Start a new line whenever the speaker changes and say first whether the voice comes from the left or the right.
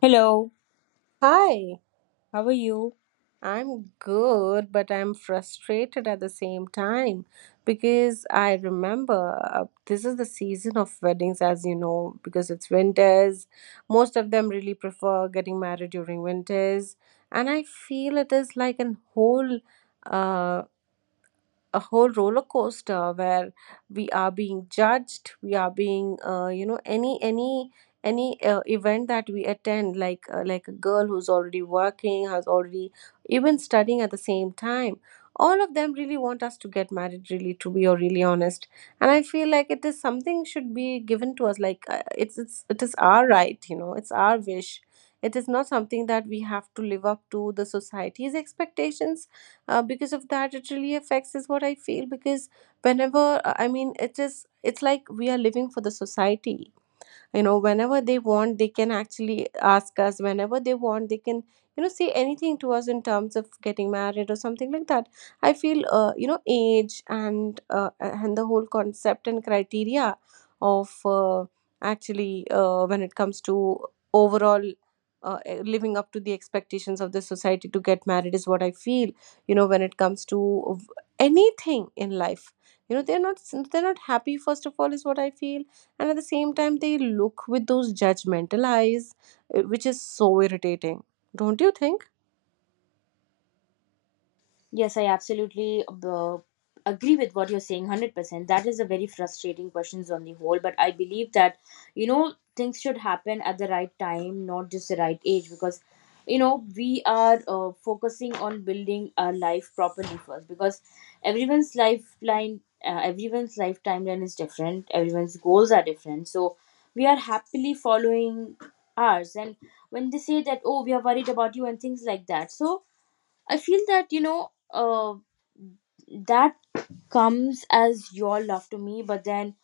left: Hello,
right: Hi,
left: how are you?
right: I'm good, but I'm frustrated at the same time because I remember this is the season of weddings, as you know, because it's winters. Most of them really prefer getting married during winters, and I feel it is like an whole uh, a whole roller coaster where we are being judged, we are being you know any event that we attend, like a girl who's already working, has already even studying at the same time, all of them really want us to get married, really to be or really honest. And I feel like it is something should be given to us, like it's it is our right, you know, it's our wish. It is not something that we have to live up to the society's expectations. Because of that, it really affects is what I feel, because whenever I mean, it's like we are living for the society, you know. Whenever they want, they can actually ask us. Whenever they want, they can, you know, say anything to us in terms of getting married or something like that. I feel you know, age and the whole concept and criteria of actually when it comes to overall living up to the expectations of the society to get married is what I feel, you know, when it comes to anything in life. You know, they're not, they're not happy first of all is what I feel, and at the same time they look with those judgmental eyes, which is so irritating, don't you think?
left: Yes, I absolutely agree with what you're saying 100%. That is a very frustrating questions on the whole, but I believe that you know things should happen at the right time, not just the right age. Because you know we are focusing on building our life properly first, because everyone's lifeline everyone's life timeline is different, everyone's goals are different. So we are happily following ours, and when they say that, oh, we are worried about you and things like that. So I feel that, you know, that comes as your love to me, but then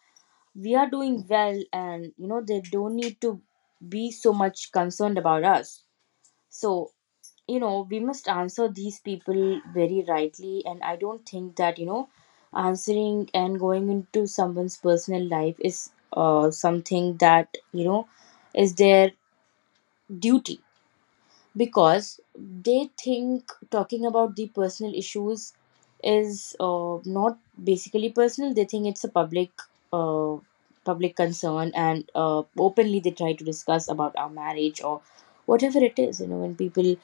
left: we are doing well, and, you know, they don't need to be so much concerned about us. So, you know, we must answer these people very rightly. And I don't think that, you know, answering and going into someone's personal life is something that, you know, is their duty, because they think talking about the personal issues is not basically personal, they think it's a public uh, public concern, and openly they try to discuss about our marriage or whatever it is. You know, when people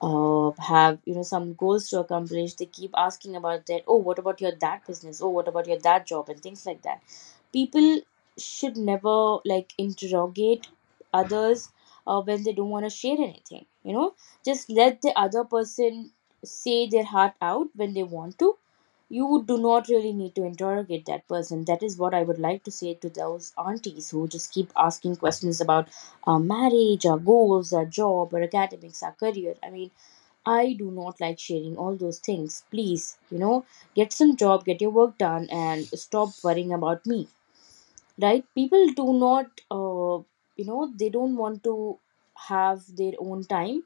left: have, you know, some goals to accomplish, they keep asking about that, oh, what about your that business, oh, what about your that job and things like that. People should never like interrogate others when they don't want to share anything, you know. Just let the other person say their heart out when they want to. You do not really need to interrogate that person. That is what I would like to say to those aunties who just keep asking questions about our marriage, our goals, our job, our academics, our career. I mean, I do not like sharing all those things. Please, you know, get some job, get your work done, and stop worrying about me. Right? People do not, you know, they don't want to have their own time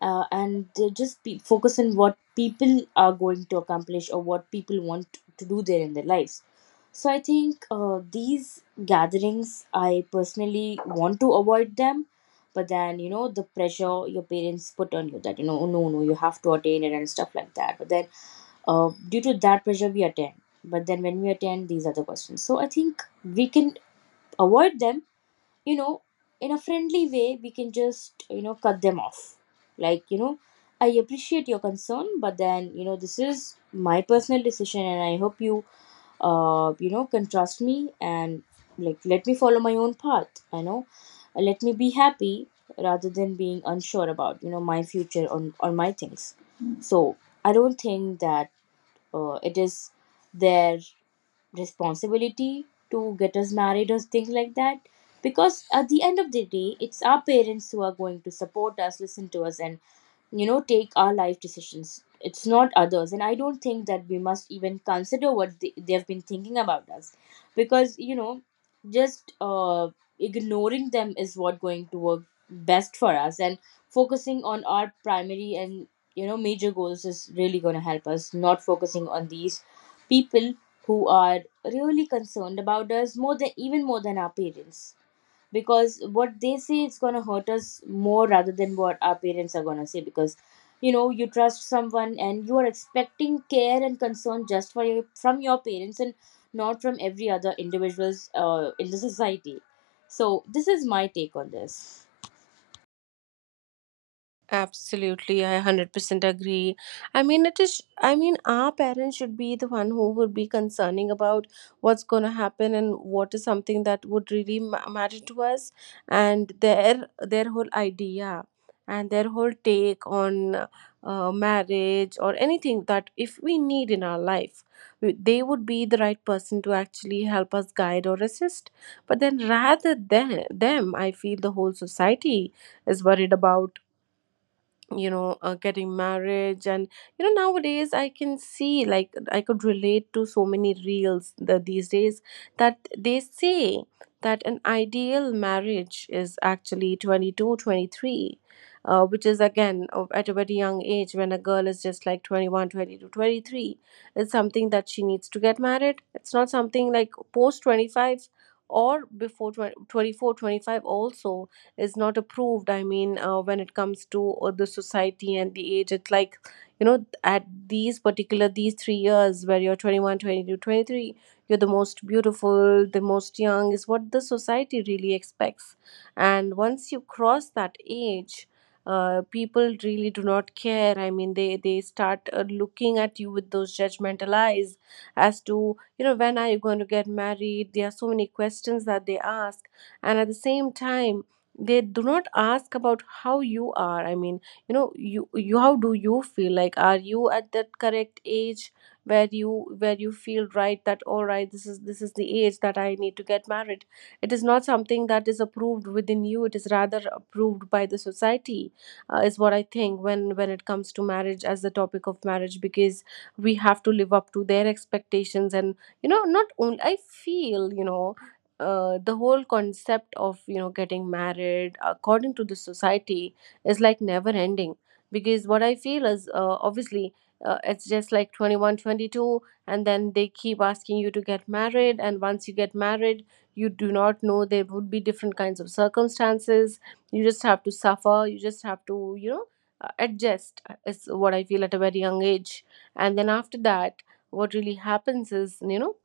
left: and just focus on what people are going to accomplish or what people want to do there in their lives. So I think these gatherings, I personally want to avoid them. But then, you know, the pressure your parents put on you that, you know, "Oh, no, no, you have to attain it" and stuff like that. But then, due to that pressure, we attend. But then, when we attend, these are the questions. So I think we can avoid them, you know. In a friendly way we can just, you know, cut them off, like, you know, I appreciate your concern, but then, you know, this is my personal decision, and I hope you you know can trust me, and like, let me follow my own path, you know. Let me be happy rather than being unsure about, you know, my future on my things. So I don't think that it is their responsibility to get us married or things like that, because at the end of the day, it's our parents who are going to support us, listen to us, and, you know, take our life decisions. It's not others. And I don't think that we must even consider what they've been thinking about us, because you know, just ignoring them is what going to work best for us, and focusing on our primary and, you know, major goals is really going to help us, not focusing on these people who are really concerned about us more than, even more than our parents, because what they say is going to hurt us more rather than what our parents are going to say. Because you know, you trust someone and you are expecting care and concern just for from your parents, and not from every other individuals in the society. So this is my take on this.
right: Absolutely, I 100% agree. I mean, it is, I mean, our parents should be the one who would be concerning about what's going to happen and what is something that would really matter to us, and their whole idea and their whole take on marriage or anything that if we need in our life, they would be the right person to actually help us guide or assist. But then, rather than them, I feel the whole society is worried about, you know, getting marriage. And you know, nowadays I can see, like, I could relate to so many reels these days, that they say that an ideal marriage is actually 22, 23, 23, which is again at a very young age, when a girl is just like 21, 22, 23 22 23. It's something that she needs to get married. It's not something like post 25, or before 20 24 25 also is not approved. I mean when it comes to the society and the age, it's like, you know, at these particular these 3 years where you're 20s, you're the most beautiful, the most young, is what the society really expects. And once you cross that age, people really do not care. I mean, they start looking at you with those judgmental eyes as to, you know, when are you going to get married. There are so many questions that they ask, and at the same time they do not ask about how you are. I mean, you know, you, how do you feel? Like, are you at that correct age where you, where you feel right, that all right, this is, this is the age that I need to get married? It is not something that is approved within you, it is rather approved by the society, is what I think when it comes to marriage, as the topic of marriage, because we have to live up to their expectations. And you know, not only, I feel, you know, the whole concept of, you know, getting married according to the society is like never ending, because what I feel is obviously it's just like 21, 22, and then they keep asking you to get married. And once you get married, you do not know, there would be different kinds of circumstances. You just have to suffer, you just have to, you know, adjust, is what I feel, at a very young age. And then, after that, what really happens is, you know,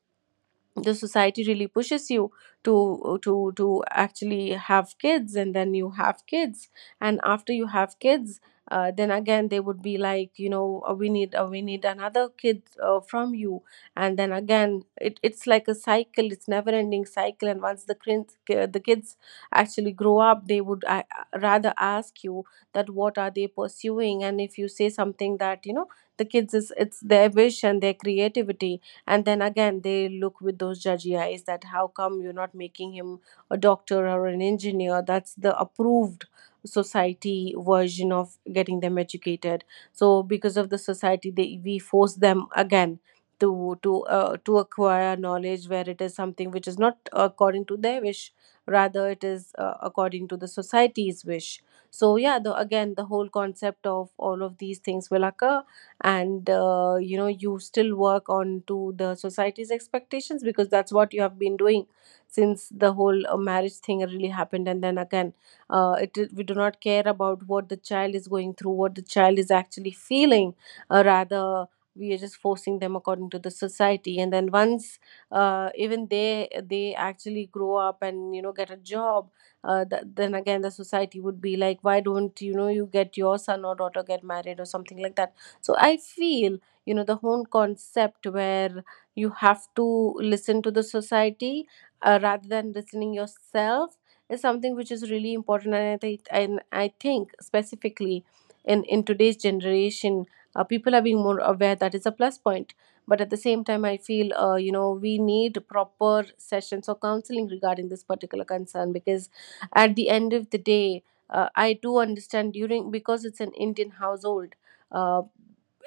right: the society really pushes you to actually have kids. And then you have kids, and after you have kids, then again they would be like, you know, we need another kid from you. And then again, it's like a cycle, it's never ending cycle. And once the kids, the kids actually grow up, they would rather ask you that what are they pursuing. And if you say something, that you know, the kids is, it's their wish and their creativity, and then again they look with those judgy eyes, that how come you're not making him a doctor or an engineer? That's the approved society version of getting them educated. So because of the society, they we force them again to acquire knowledge, where it is something which is not according to their wish, rather it is according to the society's wish. So yeah, the again, the whole concept of all of these things will occur. And you know, you still work on to the society's expectations, because that's what you have been doing since the whole marriage thing really happened. And then again, it, we do not care about what the child is going through, what the child is actually feeling, rather we are just forcing them according to the society. And then once even they actually grow up and, you know, get a job, then again the society would be like, why don't, you know, you get your son or daughter get married or something like that. So I feel, you know, the whole concept where you have to listen to the society rather than listening yourself is something which is really important. And I think specifically in today's generation, people are being more aware, that is a plus point, but at the same time I feel, you know, we need proper sessions or counseling regarding this particular concern, because at the end of the day, I do understand, during, because it's an Indian household, uh,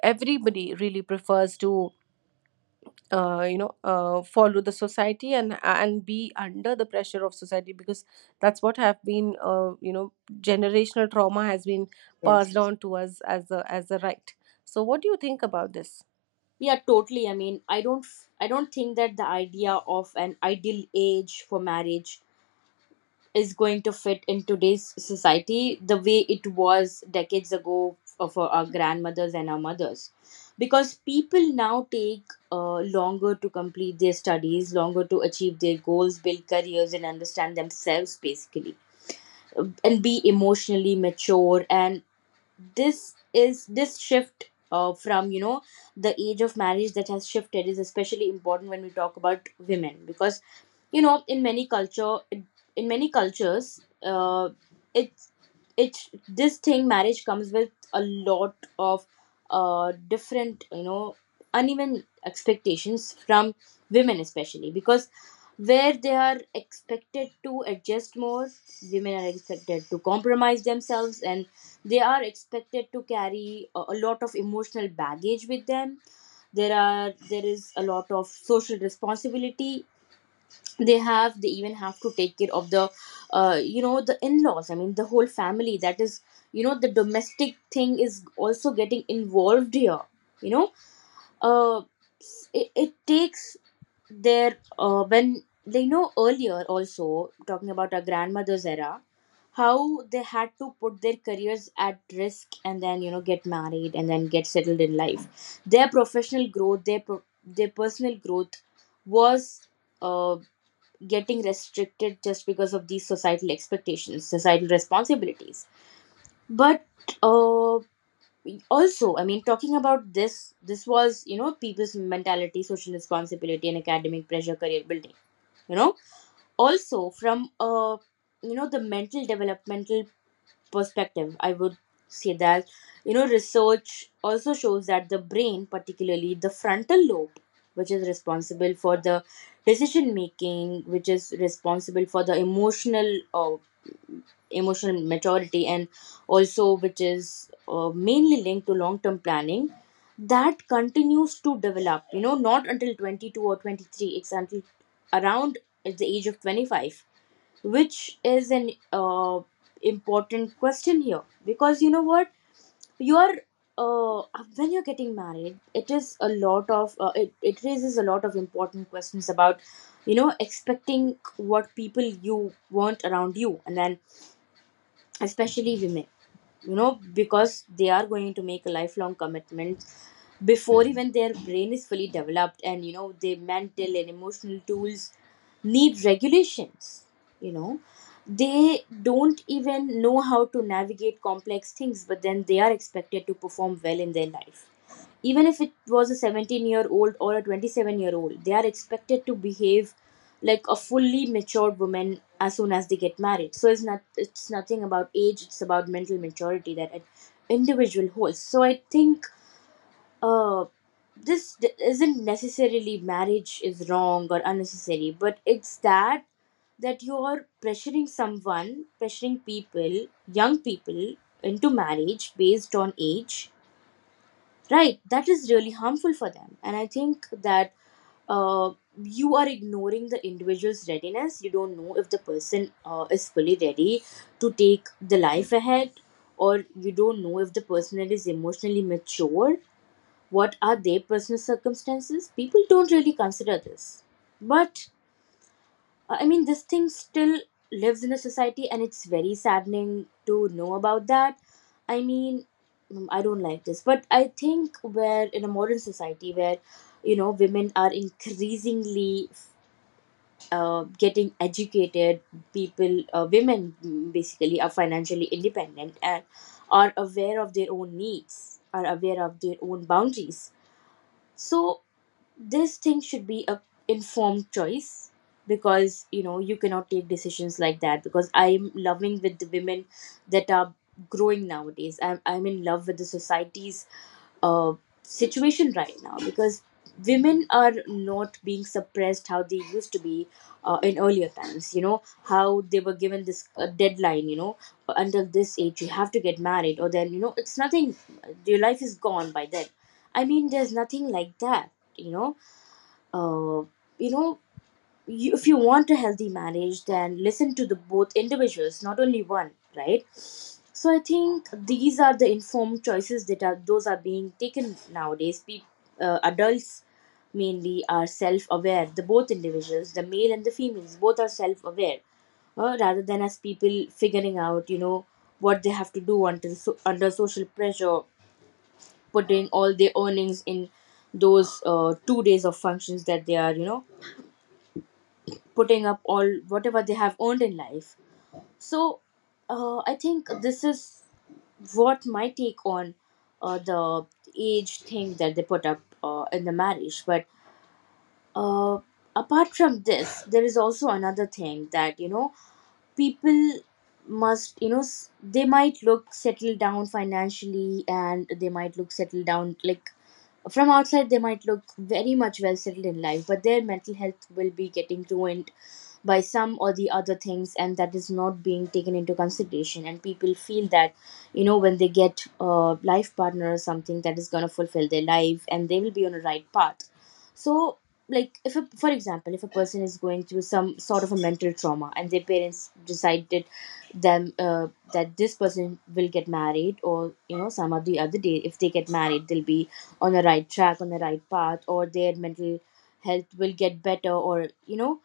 right: everybody really prefers to follow the society and be under the pressure of society, because that's what have been, you know, generational trauma has been
left: Yes.
right: passed on to us as a right. So what do you think about this?
left: Yeah, totally. I mean, I don't think that the idea of an ideal age for marriage is going to fit in today's society the way it was decades ago, for our grandmothers and our mothers, because people now take longer to complete their studies, longer to achieve their goals, build careers, and understand themselves basically. And be emotionally mature. And this shift, from, you know, the age of marriage that has shifted, is especially important when we talk about women, because you know, in many cultures, it's it's this thing, marriage comes with a lot of different, you know, uneven expectations from women especially, because where they are expected to adjust more, women are expected to compromise themselves, and they are expected to carry a lot of emotional baggage with them. There is a lot of social responsibility they have. They even have to take care of the you know, the in-laws, I mean, the whole family. That is, you know, the domestic thing is also getting involved here, you know. uh, it takes their when they know, earlier also, talking about our grandmother's era, how they had to put their careers at risk and then, you know, get married and then get settled in life. Their professional growth, their personal growth was uh, getting restricted just because of these societal expectations, societal responsibilities. But uh, also, I mean, talking about this, this was, you know, people's mentality, social responsibility, and academic pressure, career building. You know, also from, you know, the mental developmental perspective, I would say that, you know, research also shows that the brain, particularly the frontal lobe, which is responsible for the decision making, which is responsible for the emotional emotional maturity, and also which is mainly linked to long term planning, that continues to develop, you know, not until 22 or 23, it's until around at the age of 25, which is an important question here, because you know what, you are, uh, when you're getting married, it is a lot of it raises a lot of important questions about, you know, expecting what people you want around you, and then especially women, you know, because they are going to make a lifelong commitment before even their brain is fully developed. And you know, their mental and emotional tools need regulations, you know. They don't even know how to navigate complex things, but then they are expected to perform well in their life. Even if it was a 17-year-old or a 27-year-old, they are expected to behave like a fully matured woman as soon as they get married. So it's not, it's nothing about age, it's about mental maturity that an individual holds. So I think uh isn't necessarily marriage is wrong or unnecessary, but it's that you're pressuring someone, pressuring people, young people, into marriage based on age. Right, that is really harmful for them. And I think that uh, you are ignoring the individual's readiness. You don't know if the person is fully ready to take the life ahead, or you don't know if the person is emotionally mature. What are their personal circumstances? People don't really consider this. But I mean, this thing still lives in a society, and it's very saddening to know about that. I mean, I don't like this, but I think we're in a modern society where, you know, women are increasingly getting educated. People, women, basically, are financially independent, and are aware of their own needs, are aware of their own boundaries. So this thing should be a informed choice, because you know, you cannot take decisions like that. Because I'm loving with the women that are growing nowadays, I'm in love with the society's uh, situation right now, because women are not being suppressed how they used to be in earlier times. You know how they were given this deadline, you know, until this age you have to get married, or then you know, it's nothing, your life is gone by then. I mean, there's nothing like that, you know. uh, you know, if you want a healthy marriage, then listen to the both individuals, not only one, right? So I think these are the informed choices that are, those are being taken nowadays. People, adults mainly, are self-aware. The both individuals, the male and the females, both are self-aware, rather than as people figuring out, you know, what they have to do until, so, under social pressure, putting all their earnings in those 2 days of functions that they are, you know, putting up all whatever they have earned in life. So I think this is what my take on the age thing that they put up in the marriage. But uh, apart from this, there is also another thing that people must they might look settled down financially, and they might look settled down like from outside. They might look very much well settled in life, but their mental health will be getting ruined by some or the other things, and that is not being taken into consideration. And people feel that you know, when they get a life partner or something, that is going to fulfill their life and they will be on a right path. So, like if a, for example, if a person is going through some sort of a mental trauma and their parents decided them, that this person will get married, or you know, some of the other day if they get married, they'll be on the right track, on the right path, or their mental health will get better, or you know,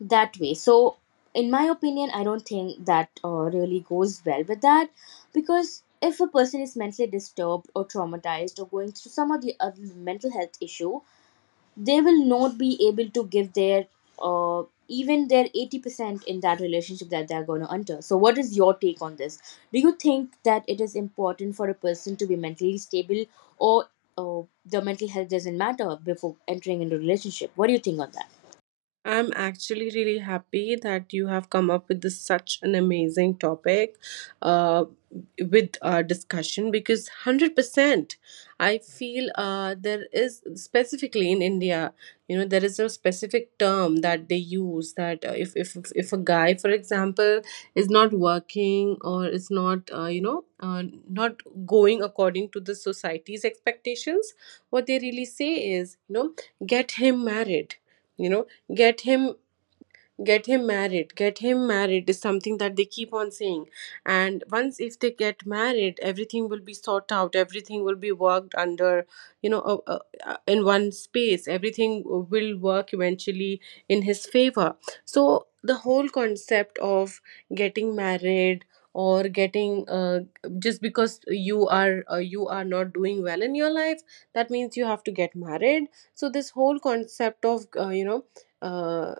left: that way. So in my opinion, I don't think that really goes well with that, because if a person is mentally disturbed or traumatized or going through some of the other mental health issue, they will not be able to give their even their 80% in that relationship that they're going to enter. So, what is your take on this? Do you think that it is important for a person to be mentally stable, or the mental health doesn't matter before entering into a relationship? What do you think on that?
right: I'm actually really happy that you have come up with this, such an amazing topic, uh, with our discussion, because 100% I feel there is, specifically in India, you know, there is a specific term that they use, that if a guy, for example, is not working, or is not, not going according to the society's expectations, what they really say is, you know, get him married, you know, get him get him married, get him married is something that they keep on saying. And once if they get married, everything will be sought out, everything will be worked under, you know, in one space, everything will work eventually in his favor. So the whole concept of getting married or getting, just because you are, you are not doing well in your life, that means you have to get married. So this whole concept of, uh,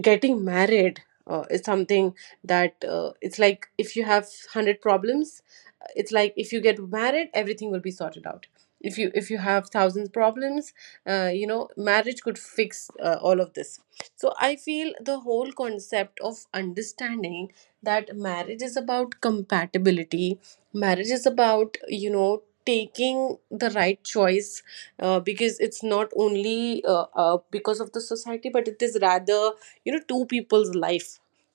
right: getting married, is something that, it's like, if you have 100 problems, it's like, if you get married, everything will be sorted out. If you, if you have thousands problems, you know, marriage could fix all of this. So I feel the whole concept of understanding that marriage is about compatibility, marriage is about, you know, taking the right choice, because it's not only, because of the society, but it is rather, you know, two people's life,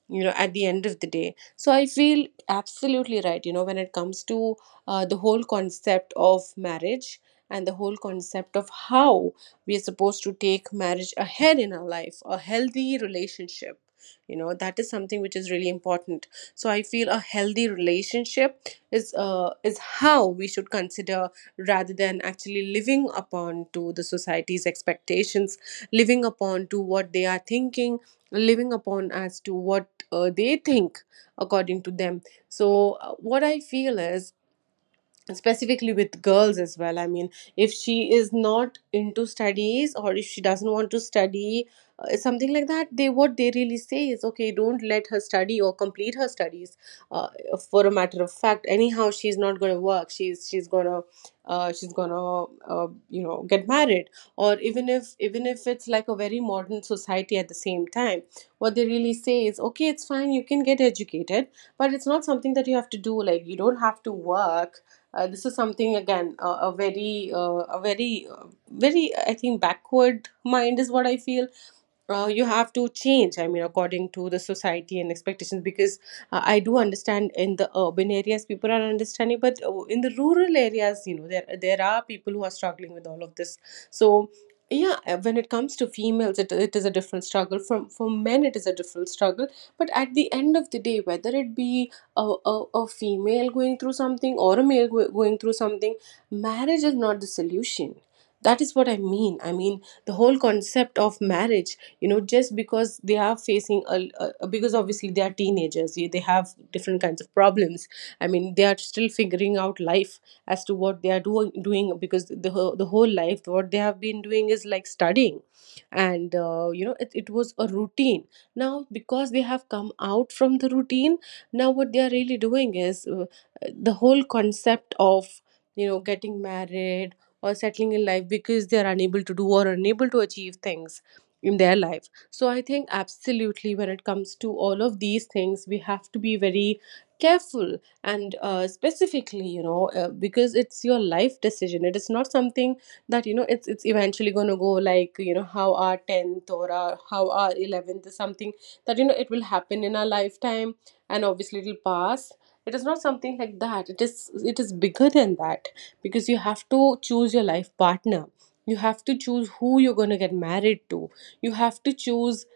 right: you know, at the end of the day. So I feel absolutely right, you know, when it comes to the whole concept of marriage, and the whole concept of how we are supposed to take marriage ahead in our life, a healthy relationship, you know, that is something which is really important. So I feel a healthy relationship is how we should consider, rather than actually living upon to the society's expectations, living upon to what they are thinking, living upon as to what they think, according to them. So what I feel is, specifically with girls as well, I mean, if she is not into studies, or if she doesn't want to study, something like that, they, what they really Say is okay, don't let her study or complete her studies, uh, for a matter of fact anyhow she's not going to work, she's going to she's going to get married. Or even if it's like a very modern society, at the same time what they really say is okay it's fine, you can get educated, but it's not something that you have to do, like you don't have to work. This is something again, a very very, I think, backward mind is what I feel. You have to change, I mean, according to the society and expectations, because I do understand in the urban areas people are understanding, but in the rural areas, you know, there are people who are struggling with all of this. So, yeah. When it comes to females, it is a different struggle, from for men it is a different struggle. But at the end of the day, whether it be a female going through something, or a male going through something, marriage is not the solution. That is what I mean, I mean the whole concept of marriage. You know, just because they are facing a because obviously they are teenagers, they have different kinds of problems. I mean they are still figuring out life, as to what they are doing, because the whole life what they have been doing is like studying. And you know, it was a routine. Now because they have come out from the routine, now what they are really doing is the whole concept of, you know, getting married or settling in life, because they are unable to do or unable to achieve things in their life. So I think absolutely, when it comes to all of these things, we have to be very careful. And specifically, you know, because it's your life decision, it is not something that, you know, it's eventually going to go, like you know how our 10th or our, how our 11th is something that, you know, it will happen in our lifetime and obviously it'll pass. It is not something like that, it is, it is bigger than that. Because you have to choose your life partner, you have to choose who you're going to get married to, you have to choose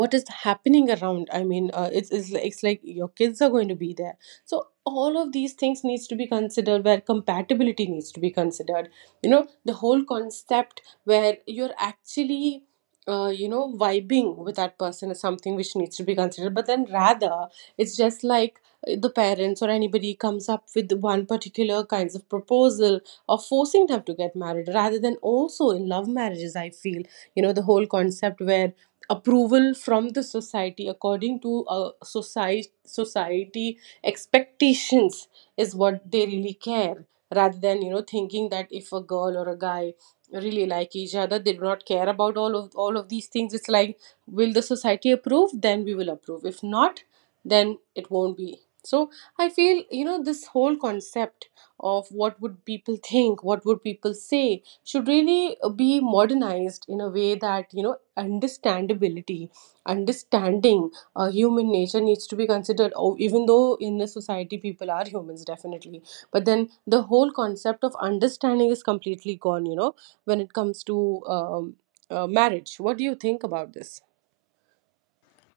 right: what is happening around. I mean, it's like your kids are going to be there. So all of these things needs to be considered, where compatibility needs to be considered. You know, the whole concept where you're actually, you know, vibing with that person is something which needs to be considered. But then rather, it's just like the parents or anybody comes up with one particular kinds of proposal or forcing them to get married. Rather than, also in love marriages I feel, you know, the whole concept where approval from the society according to society expectations is what they really care, rather than, you know, thinking that if a girl or a guy really like each other, they do not care about all of these things. It's like, will the society approve, then we will approve, if not then it won't be. So I feel, you know, this whole concept of what would people think, what would people say, should really be modernized in a way that, you know, understandability, understanding human nature needs to be considered. Oh, even though in a society people are humans definitely, but then the whole concept of understanding is completely gone, you know, when it comes to marriage. What do you think about this?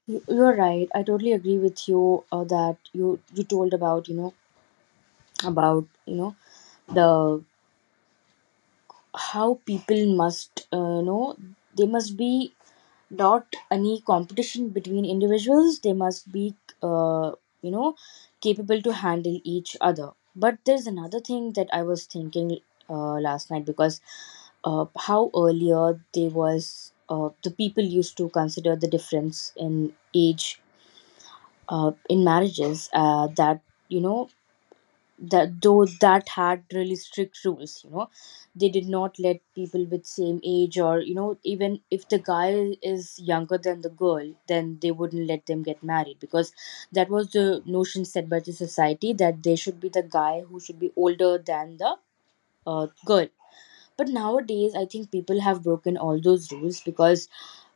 left: You're right. I totally agree with you, that you told about you know, about you know, the how people must, you know, they must be not any competition between individuals. They must be uh, you know capable to handle each other. But there's another thing that I was thinking last night, because how earlier there was the people used to consider the difference in age in marriages, that you know, that though that had really strict rules, you know, they did not let people with same age, or you know, even if the guy is younger than the girl, then they wouldn't let them get married, because that was the notion set by the society that there should be the guy who should be older than the, girl. But nowadays I think people have broken all those rules because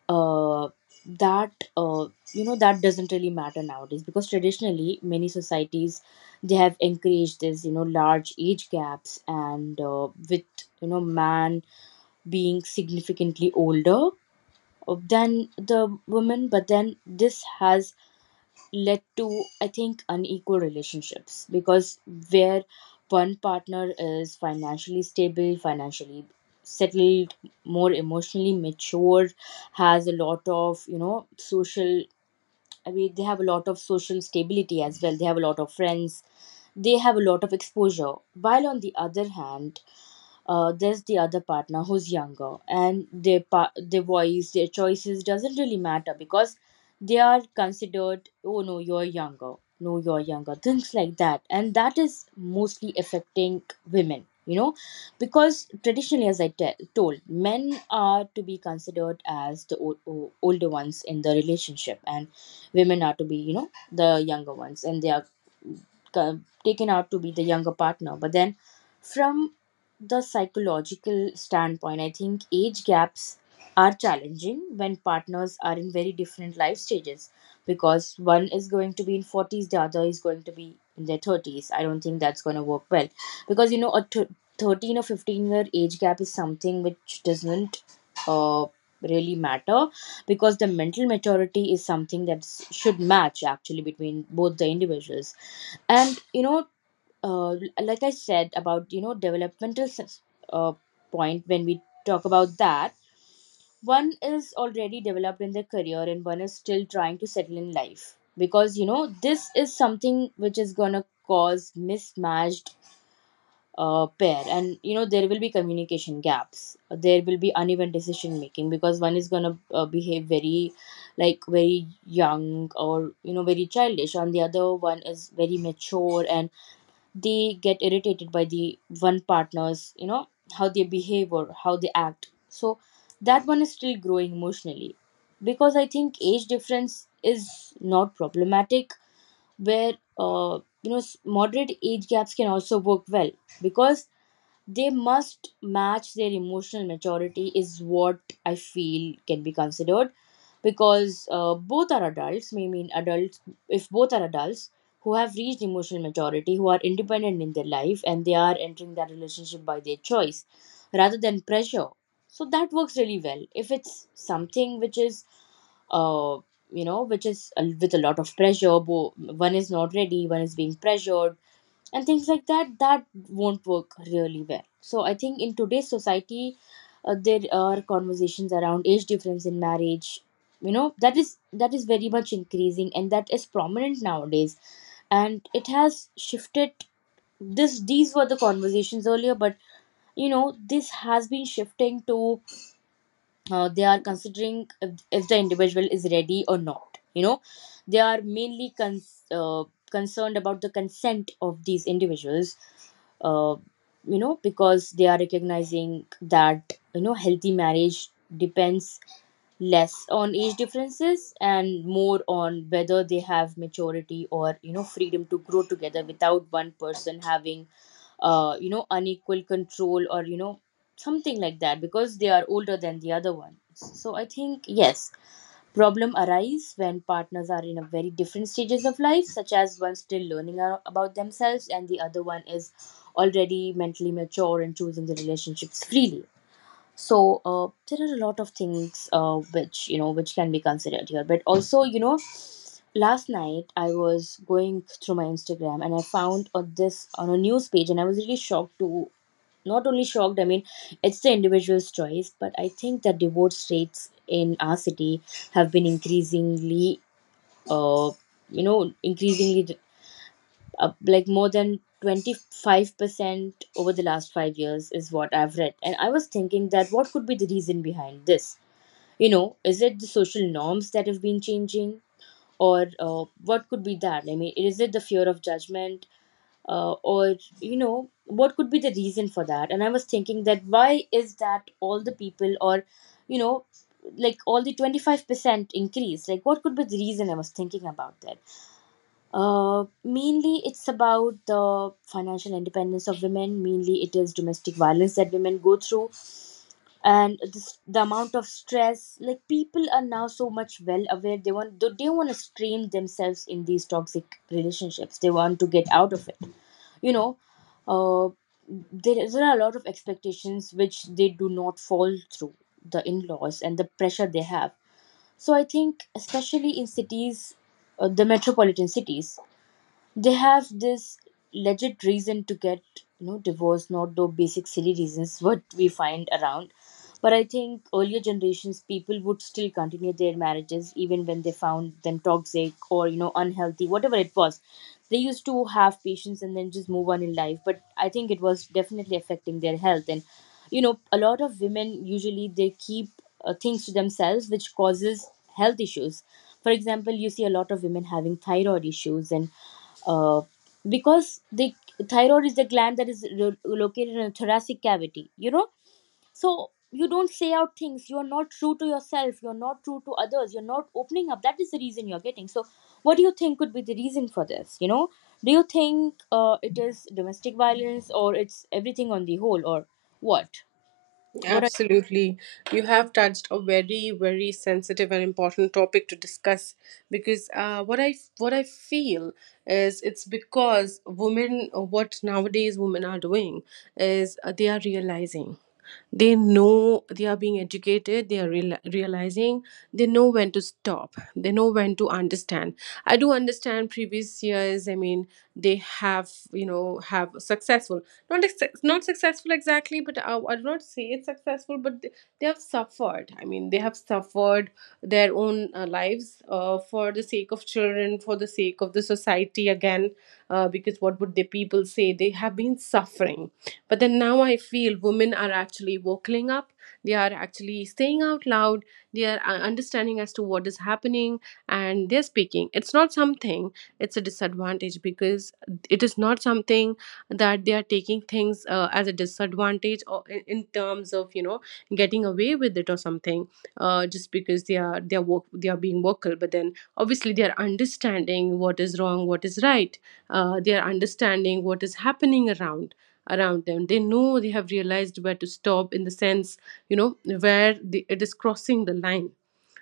left: uh, that you know, that doesn't really matter nowadays, because traditionally many societies, they have encouraged this, you know, large age gaps, and with you know, man being significantly older than the woman. But then this has led to, I think, unequal relationships, because where one partner is financially stable, financially settled, more emotionally mature, has a lot of you know, social, I mean, they have a lot of social stability as well. They have a lot of friends. They have a lot of exposure. While on the other hand, there's the other partner who's younger, and their voice, their choices doesn't really matter, because they are considered, oh no, you're younger, no, you're younger, things like that, and that is mostly affecting women. You know, because traditionally, as I told, men are to be considered as the older ones in the relationship, and women are to be, you know, the younger ones, and they are ca- taken out to be the younger partner. But then, from the psychological standpoint, I think age gaps are challenging when partners are in very different life stages, because one is going to be in 40s, the other is going to be in their 30s. I don't think that's going to work well because you know, 13 or 15-year age gap is something which doesn't uh, really matter, because the mental maturity is something that should match actually between both the individuals. And you know, uh, like I said about you know, uh, point, when we talk about that, one is already developed in their career and one is still trying to settle in life. Because you know, this is something which is going to cause mismatched pair, and you know, there will be communication gaps, there will be uneven decision making, because one is going to behave very, like very young, or you know, very childish, and the other one is very mature, and they get irritated by the one partner's, you know, how they behave or how they act. So that one is still growing emotionally, because I think age difference is not problematic, where moderate age gaps can also work well, because they must match. Their emotional maturity is what I feel can be considered, because both are adults, may mean adults. If both are adults who have reached emotional maturity, who are independent in their life, and they are entering that relationship by their choice rather than pressure, so that works really well. If it's something which is uh, which is with a lot of pressure, one is not ready, one is being pressured, and things like that, that won't work really well. So I think in today's society, there are conversations around age difference in marriage, you know, that is very much increasing, and that is prominent nowadays. And it has shifted. This these were the conversations earlier, but you know, this has been shifting to, they are considering if the individual is ready or not. You know, they are mainly concerned about the consent of these individuals, uh, you know, because they are recognizing that you know, healthy marriage depends less on age differences and more on whether they have maturity, or you know, freedom to grow together without one person having you know, unequal control, or you know, something like that, because they are older than the other ones. So I think yes, problem arise when partners are in a very different stages of life, such as one still learning about themselves, and the other one is already mentally mature and choosing the relationships freely. So there are a lot of things which you know, which can be considered here. But also, you know, last night I was going through my Instagram, and I found this on a news page, and I was really shocked to, not only shocked, I mean, it's the individual's choice, but I think that divorce rates in our city have been increasingly, uh, you know, increasingly up, like more than 25% over the last 5 years is what I've read. And I was thinking, that what could be the reason behind this? You know, is it the social norms that have been changing? Or what could be that? I mean, is it the fear of judgment? Or, you know, what could be the reason for that? And I was thinking, that why is that all the people, or you know, like all the 25% increase? Like, what could be the reason? I was thinking about that. Mainly, it's about the financial independence of women. Mainly, it is domestic violence that women go through, and this, the amount of stress. Like people are now so much well aware. They don't want to strain themselves in these toxic relationships. They want to get out of it. You know, uh, there are a lot of expectations which they do not fall through. The in laws, and the pressure they have. So I think, especially in cities, the metropolitan cities, they have this legit reason to get, you know, divorced, not the basic silly reasons what we find around. But I think earlier generations, people would still continue their marriages even when they found them toxic, or you know, unhealthy, whatever it was. They used to have patience, and then just move on in life. But I think it was definitely affecting their health. And you know, a lot of women usually they keep things to themselves, which causes health issues. For example, you see a lot of women having thyroid issues, and uh, because the thyroid is the gland that is located in the thoracic cavity, you know. So you don't say out things, you're not true to yourself, you're not true to others, you're not opening up, that is the reason you're getting so. What do you think could be the reason for this? You know, do you think it is domestic violence, or it's everything on the whole, or what what are,
right: Absolutely. You have touched a very, very sensitive and important topic to discuss, because what I feel is, it's because women, what nowadays women are doing is they are realizing, they know, they are being educated, they are realizing, they know when to stop, they know when to understand. I do understand previous years, I mean, they have, you know, have successful, not successful exactly, but I do not say it's successful, but they have suffered. I mean they have suffered their own lives for the sake of children, for the sake of the society, again because what would the people say, they have been suffering. But then now I feel women are actually wokeling up. They are actually saying out loud. They are understanding as to what is happening, and they're speaking. It's not something, it's a disadvantage, because it is not something that they are taking things as a disadvantage, or in terms of, you know, getting away with it or something, just because they are they are being vocal. But then obviously they are understanding what is wrong, what is right. They are understanding what is happening around them. They know, they have realized where to stop, in the sense, you know, where it is crossing the line.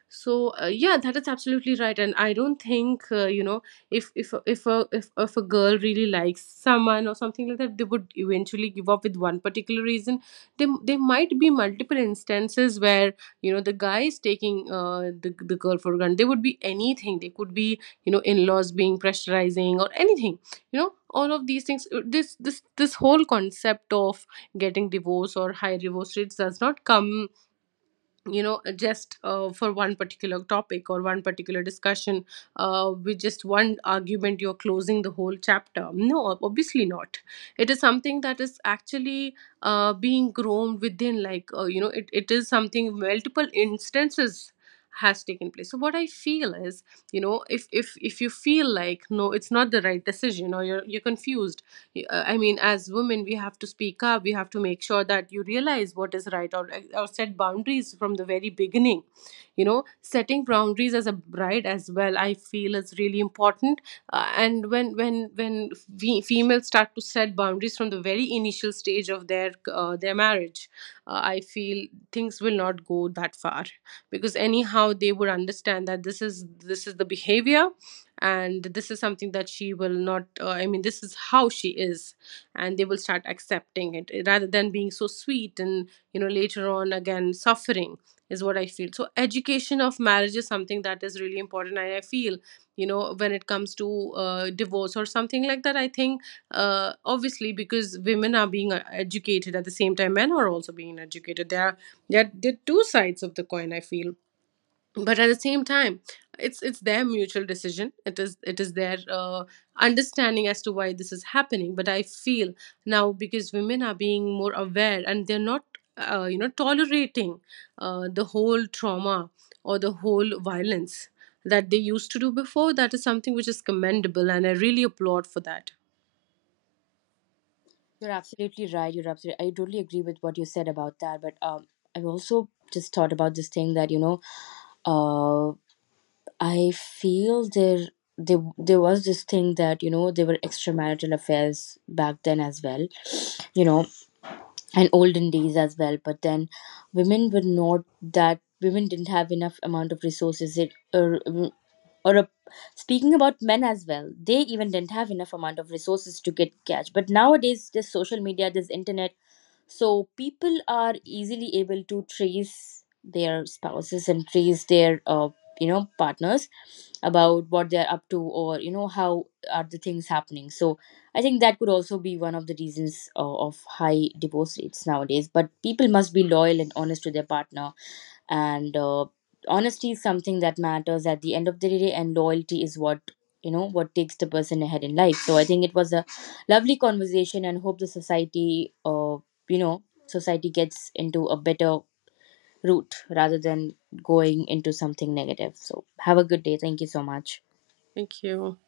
right: So yeah, that is absolutely right. And I don't think, you know, if a girl really likes someone or something like that, they would eventually give up with one particular reason. There might be multiple instances where, you know, the guy is taking the girl for granted. They would be anything, they could be, you know, in-laws being pressurizing or anything. You know, all of these things, this whole concept of getting divorce or high divorce rates does not come, you know, just for one particular topic or one particular discussion, with just one argument you're closing the whole chapter. No, obviously not. It is something that is actually being grown within, like you know, it is something, multiple instances has taken place. So what I feel is, you know, if you feel like no it's not the right decision, or you're confused, I mean, as women we have to speak up, we have to make sure that you realize what is right, or set boundaries from the very beginning. You know, setting boundaries as a bride as well I feel is really important. And when we females start to set boundaries from the very initial stage of their marriage, I feel things will not go that far. Because anyhow they would understand that this is, this is the behavior, and this is something that she will not, I mean, this is how she is, and they will start accepting it, eh, rather than being so sweet and, you know, later on again suffering, is what I feel. So education of marriage is something that is really important. And I feel, you know, when it comes to divorce or something like that, I think obviously because women are being educated, at the same time men are also being educated, there are two sides of the coin I feel. But at the same time, it's their mutual decision, it is, it is their understanding as to why this is happening. But I feel now because women are being more aware, and they're not you know, tolerating the whole trauma or the whole violence that they used to do before, that is something which is commendable, and I really applaud for that.
left: you're absolutely right, you're absolutely, I totally agree with what you said about that. But um, I've also just thought about this thing that you know. uh. I feel there, there was this thing that you know, there were extramarital affairs back then as well, you know, and olden days as well. But then women were not, that women didn't have enough amount of resources. It, or speaking about men as well, they even didn't have enough amount of resources to get catch. But nowadays, there's social media, there's internet, so people are easily able to trace their spouses and trace their, you know, partners, about what they're up to, or you know, how are the things happening. So I think that could also be one of the reasons, of high divorce rates nowadays. But people must be loyal and honest to their partner. And honesty is something that matters at the end of the day, and loyalty is what, you know, what takes the person ahead in life. So I think it was a lovely conversation, and hope the society, you know, society gets into a better route, rather than going into something negative. So, have a good day. Thank you so much.
right: Thank you.